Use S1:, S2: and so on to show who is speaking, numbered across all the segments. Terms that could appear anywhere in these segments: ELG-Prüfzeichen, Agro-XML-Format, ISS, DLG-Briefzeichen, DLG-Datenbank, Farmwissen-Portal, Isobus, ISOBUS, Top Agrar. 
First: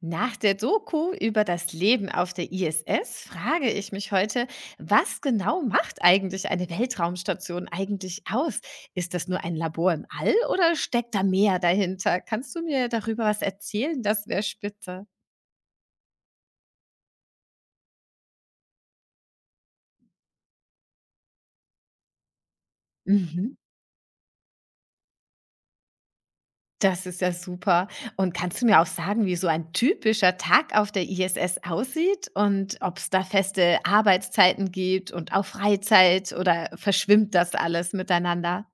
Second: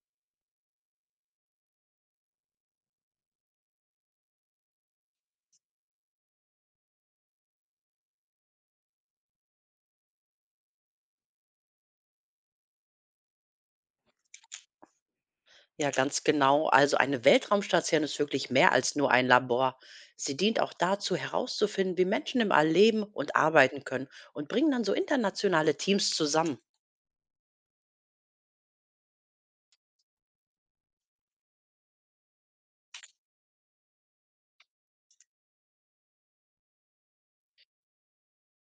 S1: Nach der Doku über das Leben auf der ISS frage ich mich heute, was genau macht eigentlich eine Weltraumstation eigentlich aus? Ist das nur ein Labor im All oder steckt da mehr dahinter? Kannst du mir darüber was erzählen? Das wäre spitze.
S2: Ja, ganz genau. Also eine Weltraumstation ist wirklich mehr als nur ein Labor. Sie dient auch dazu, herauszufinden, wie Menschen im All leben und
S1: Mhm.
S2: arbeiten können, und bringen dann so internationale Teams zusammen.
S1: Das ist ja super. Und kannst du mir auch sagen, wie so ein typischer Tag auf der ISS aussieht und ob es da feste Arbeitszeiten gibt und auch Freizeit oder verschwimmt das alles miteinander?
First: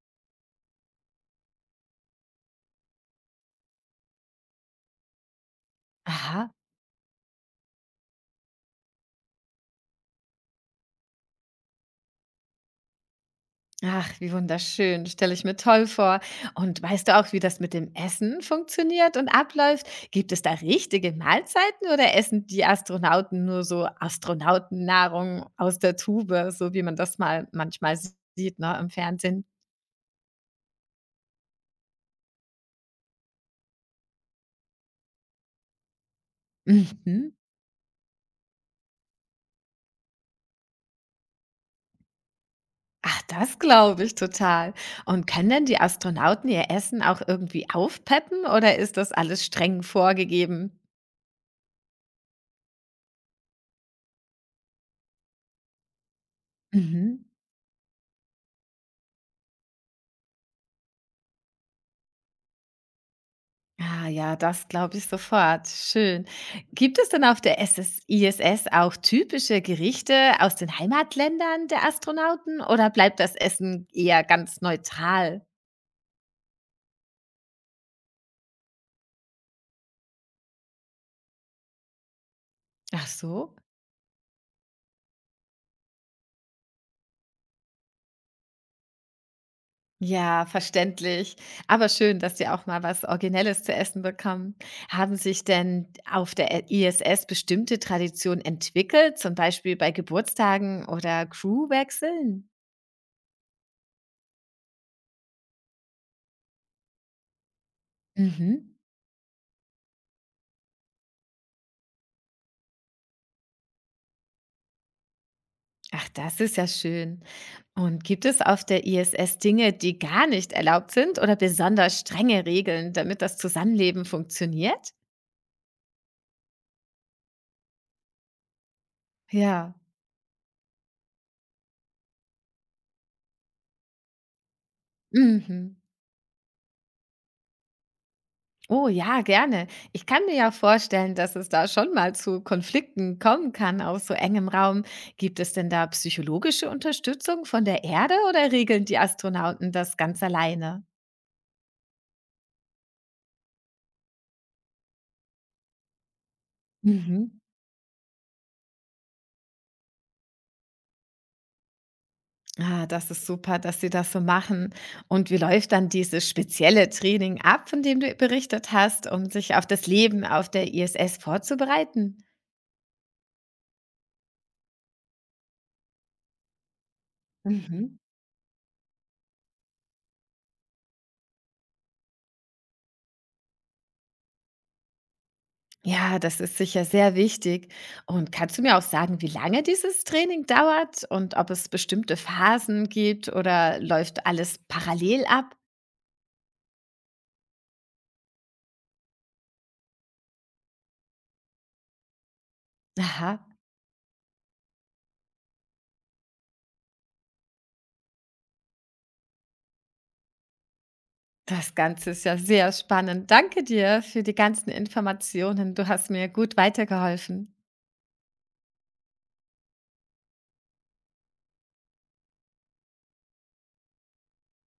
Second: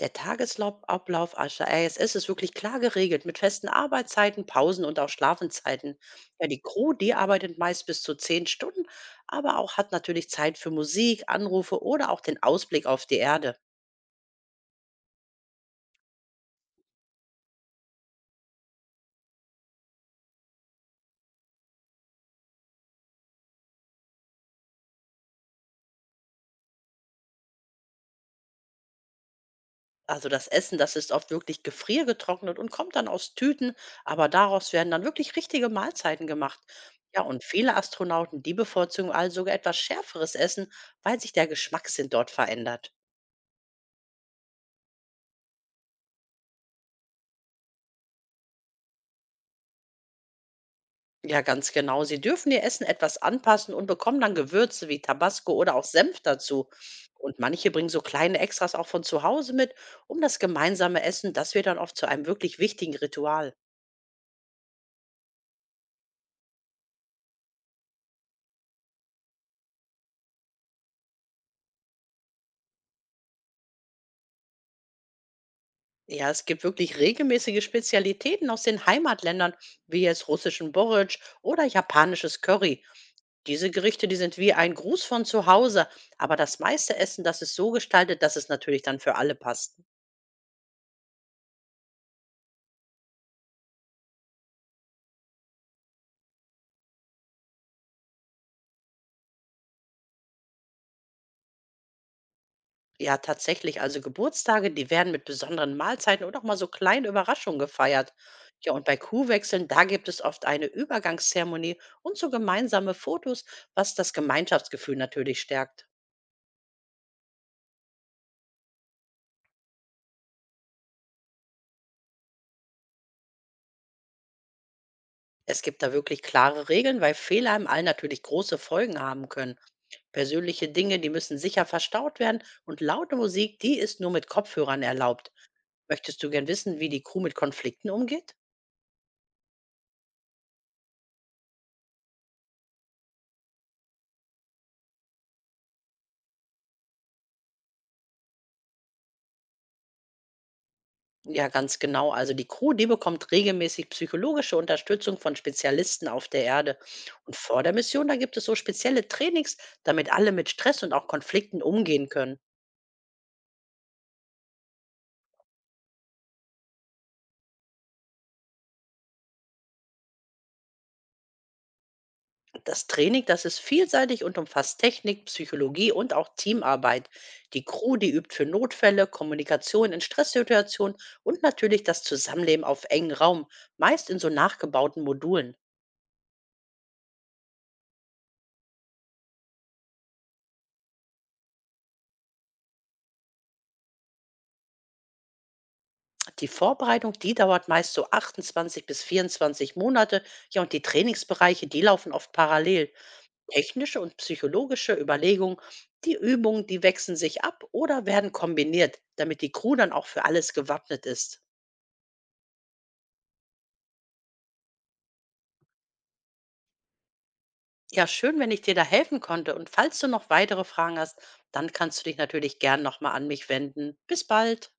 S2: Ablauf Ascher, ey, es ist es wirklich klar geregelt, mit festen Arbeitszeiten, Pausen und auch Schlafenszeiten. Ja,
S1: Aha.
S2: die Crew, die arbeitet meist bis zu 10 Stunden, aber auch hat natürlich Zeit für Musik, Anrufe oder auch den Ausblick auf die Erde.
S1: Ach, wie wunderschön, stelle ich mir toll vor. Und weißt du auch, wie das mit dem Essen funktioniert und abläuft? Gibt es da richtige Mahlzeiten oder essen die Astronauten nur so Astronautennahrung aus der Tube, so wie man das mal manchmal sieht, ne, im Fernsehen?
S2: Also das Essen, das ist oft wirklich gefriergetrocknet und kommt dann aus Tüten, aber daraus werden dann wirklich richtige Mahlzeiten gemacht. Ja,
S1: Mhm.
S2: und viele Astronauten, die bevorzugen also sogar etwas schärferes Essen, weil sich der Geschmackssinn dort verändert.
S1: Ach, das glaube ich total. Und können denn die Astronauten ihr Essen auch irgendwie aufpeppen oder ist das alles streng vorgegeben?
S2: Ja, ganz genau. Sie dürfen ihr Essen etwas anpassen und bekommen dann Gewürze wie Tabasco oder auch Senf dazu.
S1: Mhm.
S2: Und manche bringen so kleine Extras auch von zu Hause mit, um das gemeinsame Essen, das wird dann oft zu einem wirklich wichtigen Ritual.
S1: Ah ja, das glaube ich sofort. Schön. Gibt es denn auf der SS ISS auch typische Gerichte aus den Heimatländern der Astronauten oder bleibt das Essen eher ganz neutral?
S2: Ja, es gibt wirklich regelmäßige Spezialitäten aus den Heimatländern, wie jetzt russischen Borage oder japanisches Curry.
S1: Ach so.
S2: Diese Gerichte, die sind wie ein Gruß von zu Hause, aber das meiste Essen, das ist so gestaltet, dass es natürlich dann für alle passt.
S1: Ja, verständlich. Aber schön, dass Sie auch mal was Originelles zu essen bekommen. Haben sich denn auf der ISS bestimmte Traditionen entwickelt, zum Beispiel bei Geburtstagen oder Crewwechseln?
S2: Ja, tatsächlich, also Geburtstage, die werden mit besonderen Mahlzeiten oder auch mal so kleinen Überraschungen gefeiert. Ja,
S1: Mhm.
S2: und bei Kuhwechseln, da gibt es oft eine Übergangszeremonie und so gemeinsame Fotos, was das Gemeinschaftsgefühl natürlich stärkt.
S1: Ach, das ist ja schön. Und gibt es auf der ISS Dinge, die gar nicht erlaubt sind oder besonders strenge Regeln, damit das Zusammenleben funktioniert?
S2: Es gibt da wirklich klare Regeln, weil Fehler im All natürlich große Folgen haben können.
S1: Ja.
S2: Persönliche Dinge, die müssen sicher verstaut werden, und laute Musik, die ist nur mit Kopfhörern erlaubt.
S1: Mhm.
S2: Möchtest du gern wissen, wie die Crew mit Konflikten umgeht?
S1: Oh ja, gerne. Ich kann mir ja vorstellen, dass es da schon mal zu Konflikten kommen kann auf so engem Raum. Gibt es denn da psychologische Unterstützung von der Erde oder regeln die Astronauten das ganz alleine?
S2: Ja, ganz genau. Also die Crew, die bekommt regelmäßig psychologische Unterstützung von Spezialisten auf der Erde.
S1: Mhm.
S2: Und vor der Mission, da gibt es so spezielle Trainings, damit alle mit Stress und auch Konflikten umgehen können.
S1: Ah, das ist super, dass Sie das so machen. Und wie läuft dann dieses spezielle Training ab, von dem du berichtet hast, um sich auf das Leben auf der ISS vorzubereiten?
S2: Das Training, das ist vielseitig und umfasst Technik, Psychologie und auch Teamarbeit. Die
S1: Mhm.
S2: Crew, die übt für Notfälle, Kommunikation in Stresssituationen und natürlich das Zusammenleben auf engem Raum, meist in so nachgebauten Modulen.
S1: Ja, das ist sicher sehr wichtig. Und kannst du mir auch sagen, wie lange dieses Training dauert und ob es bestimmte Phasen gibt oder läuft alles parallel ab?
S2: Die Vorbereitung, die dauert meist so 28 bis 24 Monate. Ja, und die Trainingsbereiche, die laufen oft parallel.
S1: Aha,
S2: Technische und psychologische Überlegungen, die Übungen, die wechseln sich ab oder werden kombiniert, damit die Crew dann auch für alles gewappnet ist.
S1: das Ganze ist ja sehr spannend. Danke dir für die ganzen Informationen. Du hast mir gut weitergeholfen.
S2: Ja, schön, wenn ich dir da helfen konnte. Und falls du noch weitere Fragen hast, dann kannst du dich natürlich gern nochmal an mich wenden. Bis bald.